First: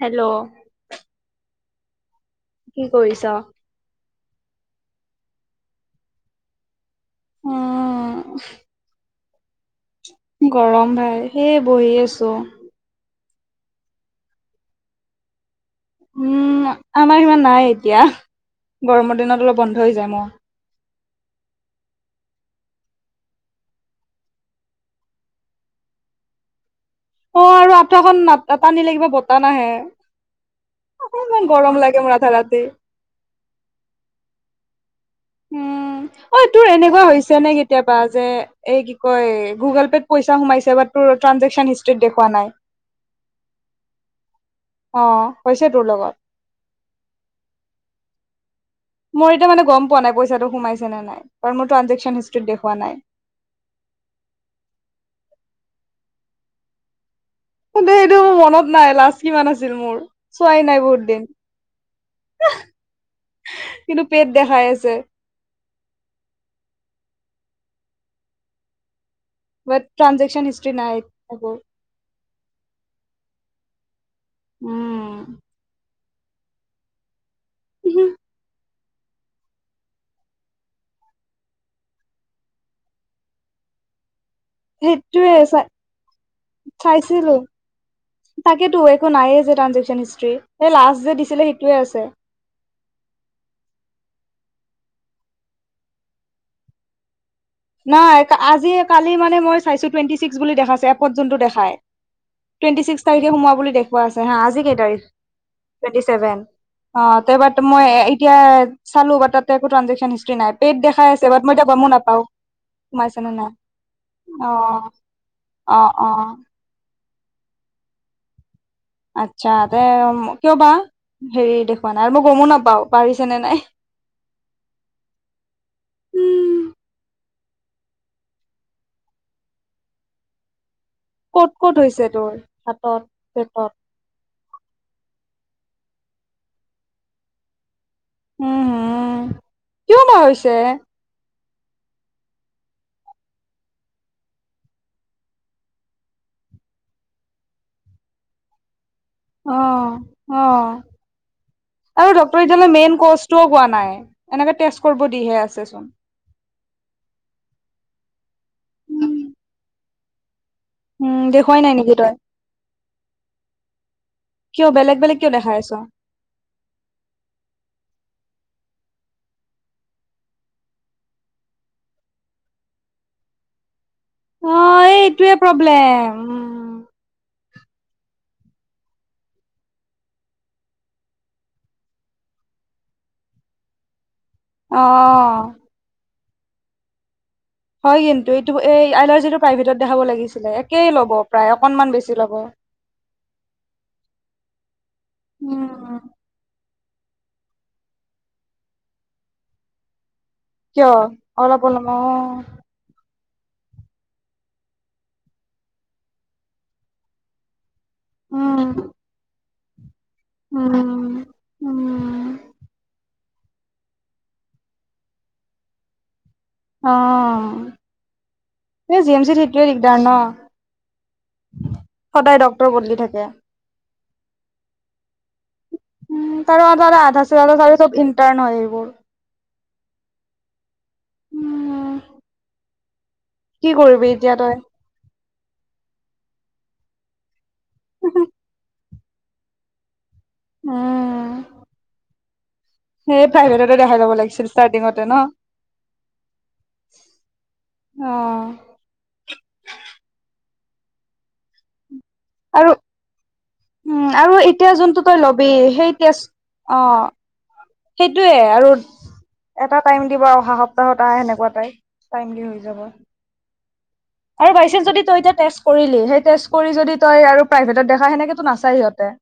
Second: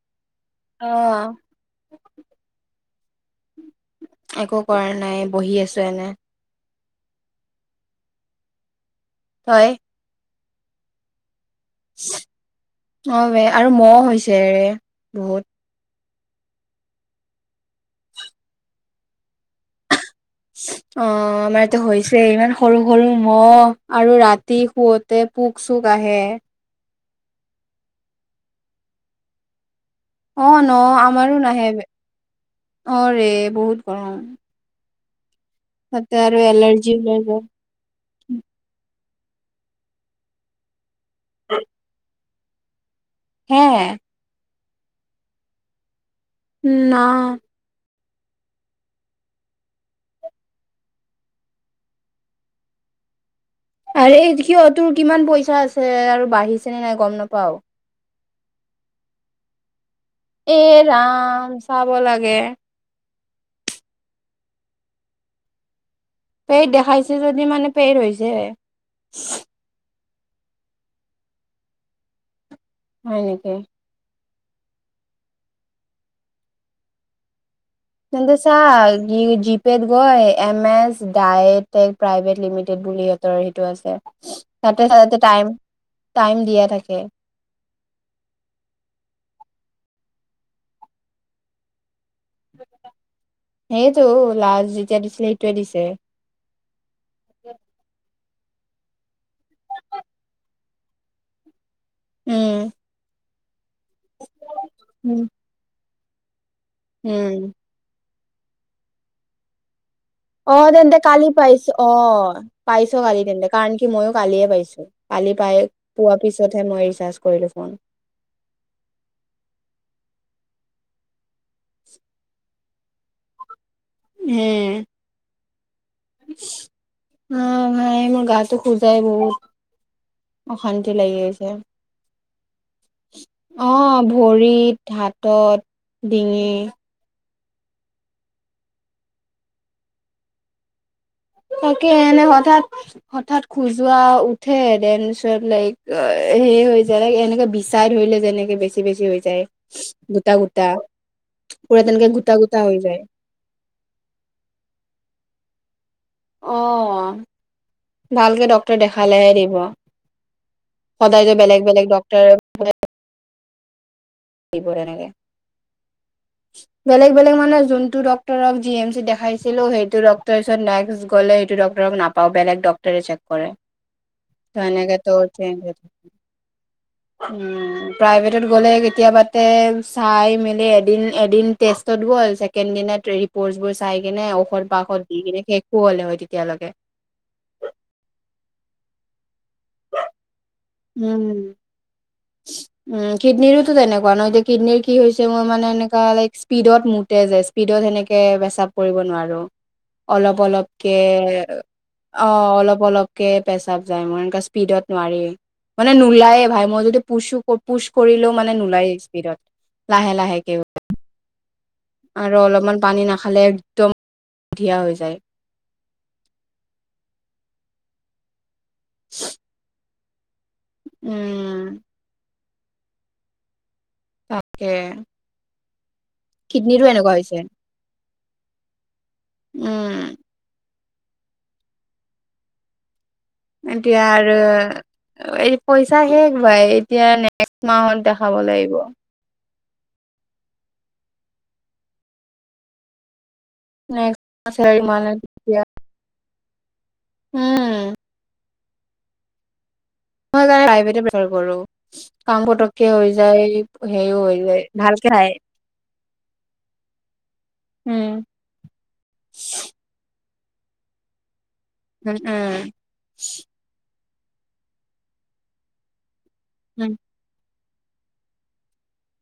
Hello. অ [inaudible] কি কৰিছ'? একো কৰা নাই, বহি আছো এনে। অ। হয়। গৰম ভাই, সেইয়ে বহি আছো। অ বে আৰু মহ হৈছে ৰে, বহুত। উম, আমাৰ ইমান নাই এতিয়া গৰমৰ দিনত অলপ বন্ধ হৈ যায় মই অ' আমাৰটো হৈছে ইমান সৰু সৰু মহ' আৰু ৰাতি শুৱোতে পোক চোক আহে। অ' আৰু আঠাখন ন টানিলে কিবা বতাহ নাহে। অ' ন আমাৰো ইমান নাহে গৰম লাগে মোৰ আধা ৰাতি অ' ৰে বহুত গৰম। উম, তাতে আৰু অ' তোৰ এলাৰ্জি এনেকুৱা ওলাই হৈছে যায় নে কেতিয়াবা যে এই কৈ গুগল পে'ত পইচা সোমাইছে বা তোৰ ট্ৰানজেকশ্যচন হিষ্ট্ৰীত দেখোৱা নাই। হে অ' হৈছে তোৰ লগত উম, না মোৰ এতিয়া মানে গ'ম পোৱা নাই, পইচাটো সোমাইছে নে নাই কাৰণ মোৰ ট্ৰানজেকশ্যচন হিষ্ট্ৰিত দেখোৱা নাই। আৰে কিয় তোৰ কিমান পইচা আছে আৰু বাঢ়িছেনে নাই গ'ম নাপাওঁ। কিন্ত, মোৰ মনত নাই লাষ্ট কিমান আছিল মোৰ। চোৱাই নাই এই বহুত দিন ৰাম চাব লাগে। কিন্তু পেইড দেখাই আছে। পেইড দেখাইছে যদি মানে পেইড হৈছে। বাট ট্ৰানজেকশ্যচন হিষ্ট্ৰিত নাই আকৌ হয় নেকি। উম। তেন্তে চা জি পেট গৈ এম এচ ডাইট্ৰেক প্ৰাইভেট লিমিটেড এটা হেৰিটো আছে। তাতে চাই যে টাইম দিয়া থাকে চাইছিলোঁ। তাকেতো একো নাই যে ট্ৰানজেকশ্যচন। লাষ্ট যে দিছিলে সেইটোৱে আছে। সেইটো লাজ যেতিয়া দিছিলে সেইটোৱে দিছে। নাই আজি কালি মানে মই চাইছো টুৱেণ্টি ছিক্স বুলি দেখাছে এপত যোনটো দেখাই। উম টুৱেণ্টি ছিক্স তাৰিখে সোমোৱা বুলি দেখুৱাই আছে হা, আজি কেই তাৰিখ উম টুৱেন্টি চেভেন। অ' ত উম বাট মই এতিয়া চালো বা তাতে একো ট্ৰানজেকচন। হিষ্ট্ৰি নাই, অ পেট তেন্তে দেখাই কালি আছে বাট মই পাইছো এতিয়া অ গমো নাপাও। পাইছ সোমাইছে কালি নে তেন্তে নাই কাৰণ কি ময়ো কালিয়ে অ পাইছো। কালি পাই অ', পোৱা অ', পিছতহে মই ৰিচাৰ্জ কৰিলো ফোন। আচ্ছা তে কিয় বা হেৰি দেখুওা নাই আৰু মই গমো নাপাও বাঢ়িছে নে নাই। উম। উম, অ' ভাই মোৰ গাটো খোজায় বহুত অশান্তি লাগি ক'ত আছে, ক'ত হৈছে তোৰ হাতত পেটত অ'ভৰিত, হাত তত ডিঙি উম, হম কিয় বা হৈছে? তাকে এনে হঠাৎ, হঠাৎ খোজোৱা উঠে দেন পিছত লাইক সে হৈ যায় এনেকে বিচাই ধৰিলে, যেনেকে বেছি বেছি হৈ যায়, অ', গোটা-গোটা। অ', আৰু ডক্টৰ এতিয়ালৈ মেইন কজটোও কোৱা নাই, এনেকে ষ্টেট কৰিব দিহে আছে চোন অ' ভালকে ডক্টৰে দেখালেহে দিব। উম সদায় যে দেখুৱাই বেলেগ, নাই বেলেগ নেকি তই ডাক্তৰ কিয় বেলেগ তেনেকে বেলেগ কিয় দেখাই আছ অ', বেলেগ, বেলেগ মানে যোনটো ডক্টৰ ডক্টৰক জি এম চি দেখাইছিলো, সেইটো ডক্তৰৰ ওচত নেক্স গ'লে, সেইটো ডক্টৰক নাপাওঁ, বেলেগ ডক্টৰে চেক কৰে এই এনেকে টো এইটোৱে চেঞ্চ প্ৰব্লেম উম উম' প্ৰাইভেটত গ'লে কেতিয়াবাতে চাই মেলি এদিন, এদিন টেষ্টত গ'ল। ছেকেণ্ড দিনত ৰিপৰ্টবোৰ চাই কিনে ঔষধ বাষধ দি কিনে অ', শেষো হ'লে হয় তেতিয়ালৈকে হয়, কিন্তু এইটো এই এলাৰ্জিটো প্ৰাইভেটত দেখাব লাগিছিল। সেই ল'ব প্ৰায় উম, অকণমান বেছি। ল'ব উম, কিডনীৰোতো তেনেকুৱা নহ, এতিয়া কিডনীৰ কি হৈছে মোৰ উম, মানে এনেকুৱা লাইক স্পীডত মুতে যে স্পীডত সেনেকে প্ৰেস্ৰাৱ কৰিব নোৱাৰো। অলপ, কিয় অলপকে অলপ অলপ অ' অলপ- অলপ। পেচাব যায় মোৰ, এনেকা স্পীডত নোৱাৰি, মানে নোলায়ে ভাই, মই যদি পুছো কৰো পুচ কৰিলেও মানে উম, নোলায়, স্পীডত লাহে লাহেকে উম, উম, আৰু অলপমান পানী নাখালে, একদম ধিয়া হৈ যায়। অ' এই জি এম চিত সেটোৱে দিগদাৰ ন'। উম'। ডক্টৰ বদলি থাকে। তাকে উম তাৰ কিডনীৰো আধা, এনেকুৱা আধা হৈছে যে জিদা চব ইণ্টাৰ্ন হয় এইবোৰ। উম'। [unintelligible] কি এতিয়া কৰিবি আৰু তই এই পইচা শেষ ভাই, এতিয়া নেক্সট মাহত দেখাব লাগিব। উম'। সেই প্ৰাইভেটতে দেখাই ল'ব নেক্সট লাগিছিল, মাহ চেলাৰী ষ্টাৰ্টিঙতে মানত ন '। তেতিয়া উম অহ। মই জানা প্ৰাইভেটে প্ৰীফাৰ কৰো। কাম আৰু পটককে হৈ যায়, উম, হেৰিও আৰু হৈ যায়, এতিয়া যোনটো ভালকে তই চায়। ল'বি সেই টেষ্ট অ' সেইটোৱে আৰু এটা টাইম দিব অহ সপ্তাহত আহ সেনেকুৱা উম-উম, সেই জাইছা যদি তই টেষ্ট কৰিলি সেই টেষ্ট কৰি উম যদি আৰু প্ৰাইভেটত দেখা সেনেকে তো নাচাই সিহঁতে।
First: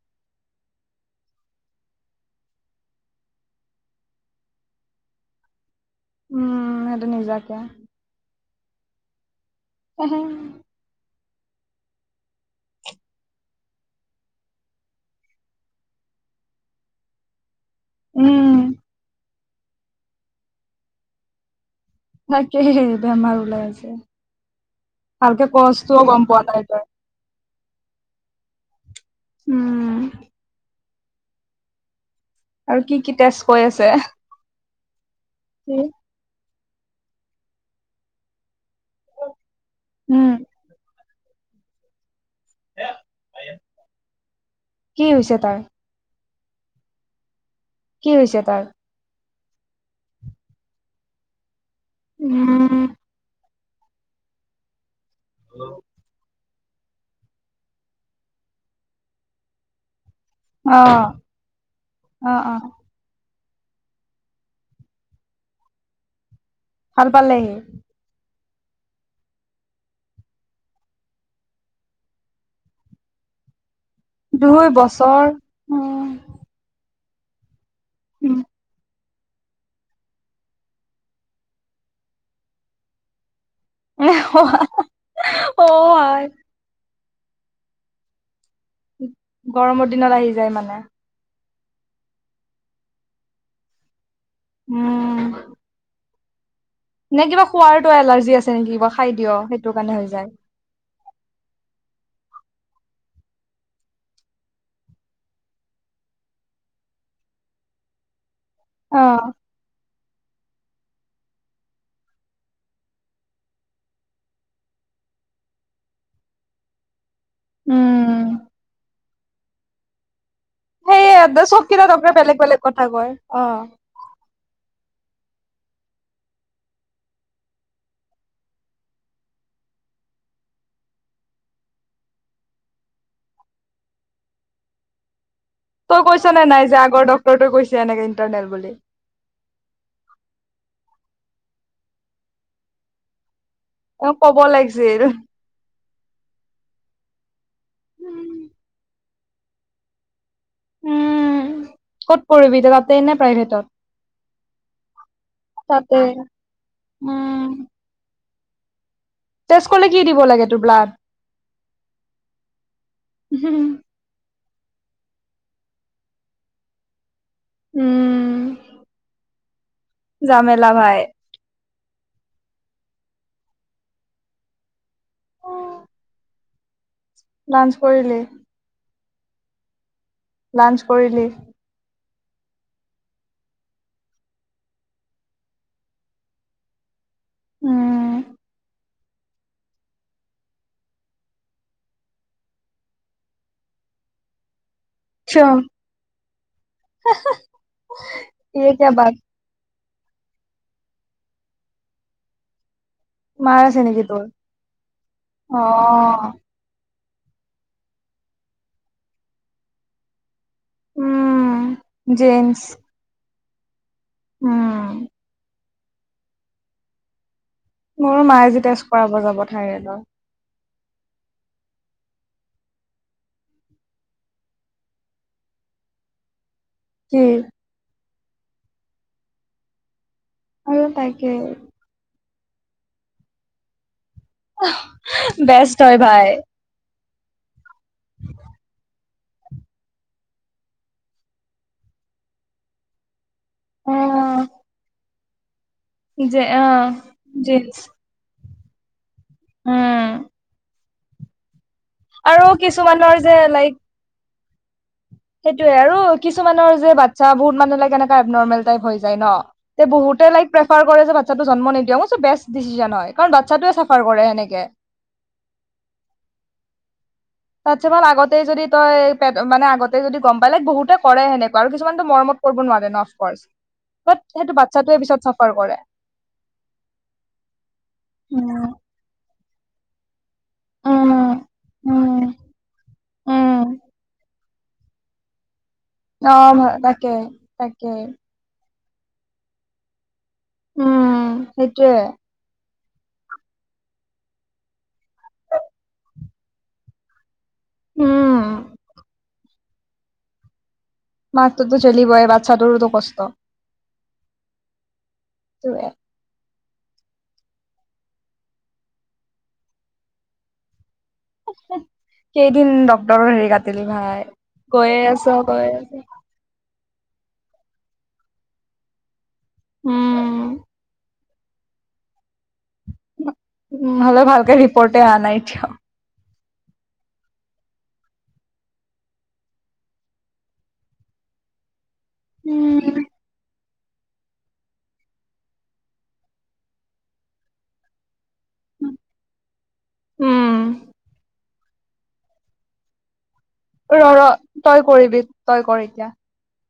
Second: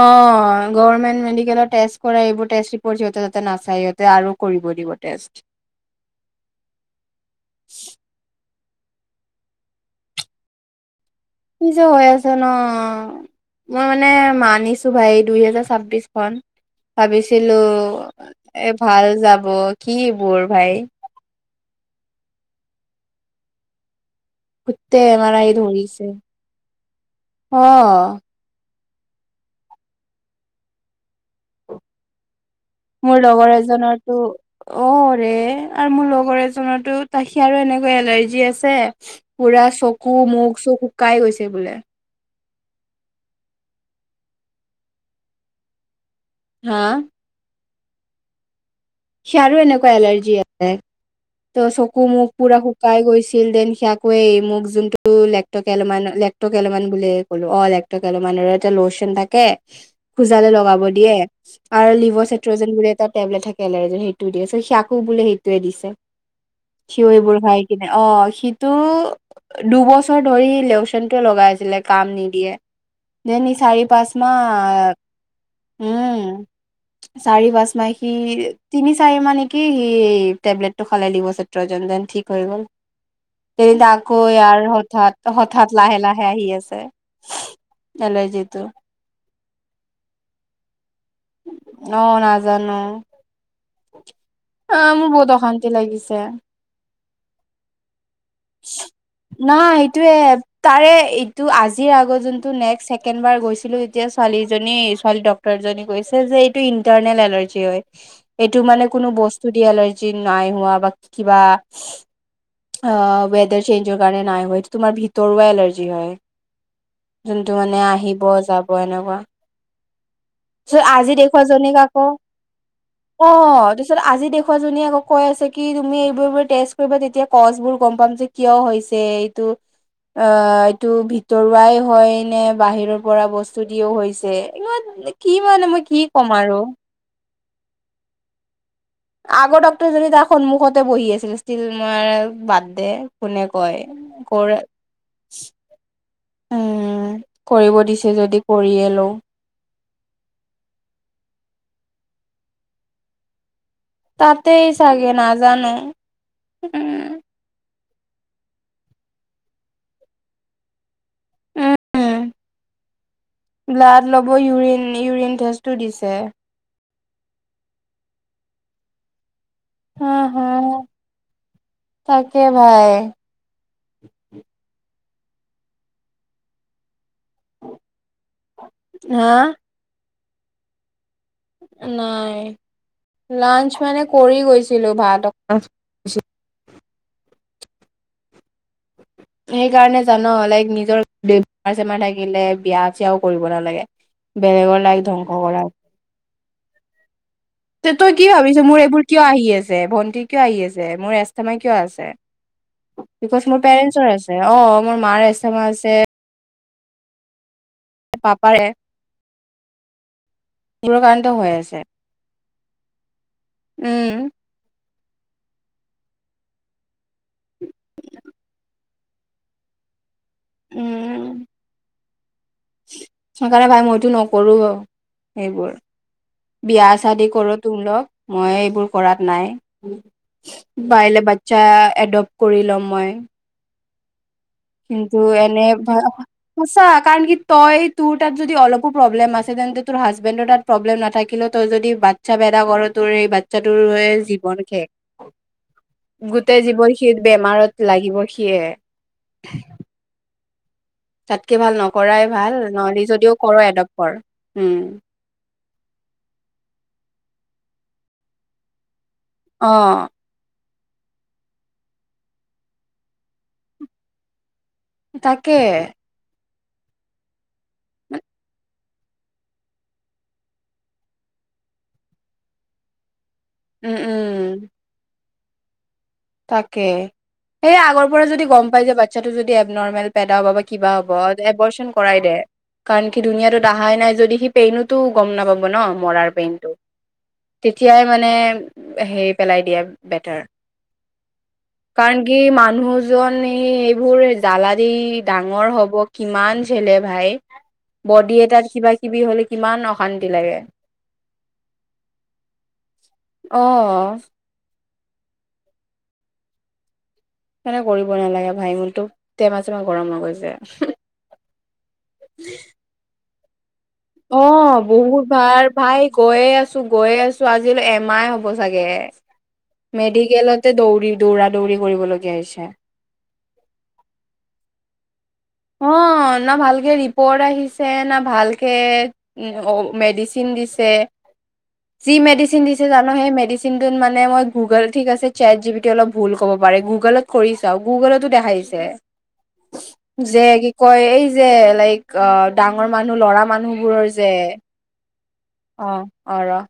অহ, গৰমেন্ত মেডিকেলত টেষ্ট এইবোৰ টেষ্ট ৰিপৰ্ট এইবোৰ নাচাই এ সিহঁতে আৰু কৰিব। কৰিব টেষ্ট। উম, সেইটো নিজাকে, কি [unintelligible] কি যে হৈ আছে ন। মই মানে মানিছো ভাই দুইহেজাৰ ছাব্বিশ খন ভাবিছিলো উম এ ভাল যাব কি বোৰ ভাই। তাকেই বেমাৰ ওলাই আছে। গোটেই এমাৰ ভালকে কচটোও গম পোৱা নাই তই। অহ', উম, আৰু কি কি মোৰ টেষ্ট লগৰ কৈ এজন আছে টো অৰে আৰু মোৰ লগৰ এজ টো তাহি আৰু এনেকৈ এলাৰ্জি আছে পুৰা চকু উম মুখ চুখ শুকাই গৈছে বোলে। কি হৈছে তাৰ? হা, কি হৈছে তাৰ? সিয়াৰো এনেকুৱা এলাৰ্জি আছে ত চকু মুখ পুৰা উম শুকাই গৈছিল দেন সি আকেই মোক যোনটো এক কেলো মান লে ত' লেতকেলমান বুলি ক'লো অ' লেতকেলমান কেলো মানৰ এটা লোচন থাকে। খোজালে অ লগাব দিয়ে আৰু লিভ অ অ চাইট্ৰজেন বুলি এটা টেবলেট থাকে। কেলে এ সেইটোও দি সি আকৌ বোলে সেইটোৱে দিছে। ভাল চিঞৰিবোৰ পালেহি খাই কিনে অ' শীত টো দুবছৰ ধৰি লেউচনটো লগাইছিলে কাম নিদিয়ে। দেন সি চাৰি পাঁচ মাহ দুই বছৰ উম, চাৰি পাচ মাহ সি উম, তিনি চাৰি মান নেকি সি টেবলেটো সলাই দি লিভাৰচেত্ৰজন ডেন সি ঠিক হৈ গ'ল। তেনে এ, আকৌ ইয়াৰ অ হঠাৎ-হঠাৎ, লাহে-লাহে আই আহি আছে। এলাৰজিটো। গৰমৰ দিনত আহি যায় মানে। অ, নাজানো অ, মোৰ বহুত উম অশান্তি লাগিছে। [unintelligible] নে কিবা খোৱাৰটো এলাৰ্জি আছে নেকি কিব খাই দিয় নাই সেইটো কাৰণে হৈ এইটোয়ে যায়। তাৰে এইটো আজিৰ আগত যোনটো নেকছ চেকেড বাৰ গৈছিলো যেতিয়া ছোৱালী জনী ছোৱালী ডক্টৰ কৈছে যে এইটো ইন্টাৰনে এলাৰ্জ হয় এইটো মানে অ কোনো বস্তু দি এলাৰ্জি নাই। হোৱা বা কিবা। অহ, ৱেডাৰ চেঞ্জৰ কাৰণে নাই হয় তোমাৰ ভিতৰুৱা এলাৰ্জি হয়। যোনটো মানে আহিব উম যাব এনেকুৱা। তাৰপিছত আজি দেখুৱ সেইয়ে চব জনীক কেইটা আকৌ ডক্টৰে বেলেগ বেলেগ কথা কয় অ, অ তাৰিছত আজি দেখুৱা জনীয়ে আকৌ কৈ আছে কি তুমি এইবোৰ টেষ্ট কৰিব তেতিয়া কছবোৰ গম পাম যে কিয় হৈছে এইটো। অ, এইটো ভিতৰুৱাই হয় নে বাহিৰৰ পৰা বস্তু দিও হৈছে। কি মানে মই তই কি ক'ম কৈছা নে আৰু নাই যে আগৰ ডক্টৰটো কৈছে এনেকে ইণ্টাৰনেল বুলি। আগৰ ডক্তৰ যদি তাৰ সন্মুখতে বহি আছিল ষ্টিল ম বাদ দে কোনে কই অ ক'ব কৰে। লাগিছিল উম, কৰিব দিছে যদি কৰিযযে লও। উম, ক'ত কৰিবি তাতে নে প্ৰাইভেটত। তাতেই চাগে নাজানো তাতে উম, উম টেষ্ট কৰিলে কি দিব লাগে? তোৰ ব্লাড উম, উম ব্লাড ল'ব ইউৰিন ইউৰিন টেষ্টটো দিছে। উম, হা জামেলা হা ভাই। তাকে, ভাই। লাঞ্চ কৰিলি? হা লাঞ্চ কৰিলি? নাই। লাঞ্চ মানে কৰি গৈছিলোঁ, ভাত [inaudible] উম। সেইকাৰণে জান, লাইক নিজৰ বেমাৰ চেমাৰ থাকিলে বিয়া চিয়াও কৰিব নালাগে। বেলেগৰ লাইক ধ্বংস কিয় কৰা। তে, তই কি ভাবিছ? ইয়ে মোৰ কিয়া এইবোৰ বাত কিয় আহি আছ ভন্টি কিয় আহি আছে? মোৰ এচথমাই কিয় আছে? বিকজ মোৰ মাৰ আছে নেকি পেৰেণ্টছৰ তোৰ আছে, অ', মোৰ মাৰ এচথমাই আছে। অ', পাপাৰে এইবোৰ কাৰণতো হৈ আছে। জেন্ছ উম। উম, মোৰো মায়ে আজি টেষ্ট কৰাব যাব থাইৰেডৰ। উম। সেইকাৰণে ভাই মইতো নকৰোঁ, সেইবোৰ। বিয়া কি চাদি কৰো তো লগ মই এইবোৰ কৰাত নাই। আৰু বাইলে তাকে বাচ্ছা এডপ্ট কৰি লওঁ মই কিন্তু এনে বেষ্ট হয় ভাই সঁচা কাৰণ কি তই তোৰ তাত যদি অলপো প্ৰব্লেম আছে তেন্তে তোৰ হাজবেণ্ডৰ তাত প্ৰব্লেম নাথাকিলে তোৰ যদি বাচ্ছা বেদ কৰ তোৰ স চাটো হয় অ', জীৱন শেষ। যে গোটেই অ', জীৱন সি জিন্ছ বেমাৰত লাগিব সিয়ে, উম, তাতকে ভাল নকৰাই আৰু ভাল নহলে কিছুমানৰ যদিও যে কৰ লাইক এডপটৰ উম। সেইটোয়ে আৰু কিছুমানৰ যেচ্ছা বহুত মানে লকে এনেকা এ নৰ্মেল টাইপ হৈ অ য, বহু ল চাফাৰ কৰে যে বাচ্ছাতটো জন্ম নিদিয়ক মই বেষ্ট ডিচিজনন হয় কাৰণ বাচ্ছাটোৱে চাফাৰ কৰে সনেকে তাকে, তাতছ মমান আগতে যদি তই মানে আগতেই যদি গম পালে বহুতে কৰে সেনেকুৱা আৰু কিছুমানতটো মৰমত নোৱাৰে ন উম অফ সেইটো উম বাচ্ছে পিছত চাফাৰ কৰে তাকে সেয়ে আগৰ পৰা যদি উম গম পাই যে বাচ্ছাটো যদি এব নৰ্মেল পেদা হ'ব বা কিবা হ'ব উম এবৰচন উম কৰাই দে কাৰণ সি ধুনীয়া উম টোত অহাই নাই যদি সি পেইনোতো গম নাপাব ন মৰাৰ অ' ভা- পেইনতটো তাকে তাকে তেতিয়াই মানে সেইৰি পেলাই দিয়া বেটাৰ উম সেইটোৱে। কাৰণ কি মানুহ জন এই এইবোৰ জাল দি ডাঙৰ হ'ব কিমান েলে ভাই বডি উম এটাত কিবা কিবি হ'লে কিমান অশান্তি লাগে মাকটোতো েলি বয় বাচ্ছাটোৰো দু কষ্ট অ ত মানে কৰিব নালাগে, ভাই মূৰটো টেমা চেমা গৰম হৈ গৈছে। কেইদিন ডক্টৰৰ হেৰি ক অ' বহুত ভাল আছ। ভাই গৈয়ে আছে। গৈয়ে আছো আজিল এম আই হ'ব চাগে উম মেডিকেলতে দৌৰি দৌৰা দৌৰি কৰিবলগীয়া হৈছে। উম, হ'লে ভালকে ৰিপৰ্টে অহা নাই এতিয়াও। অ না ভালকৈ ৰিপৰ্ট আহিছে না ভালকে মেডিচিন দিছে [inaudible] জি মেডিচিন দিছে উম জানো সেই মেডিচিন কিন্তুত মানে মই গুগল ঠিক আছে চেট জিপিটি অলপ ভুল ক'ব পাৰে গুগলত কৰি চাওঁ গুগলতো দেখাইছে। ছে [inaudible] যে উম। কি কয় এই যে লাইক অ' ডাঙৰ মানুহ লৰা ৰ মানুহবোৰৰ ৰ যে তই কৰিবি তই কৰ অ এতিয়া। অ ৰ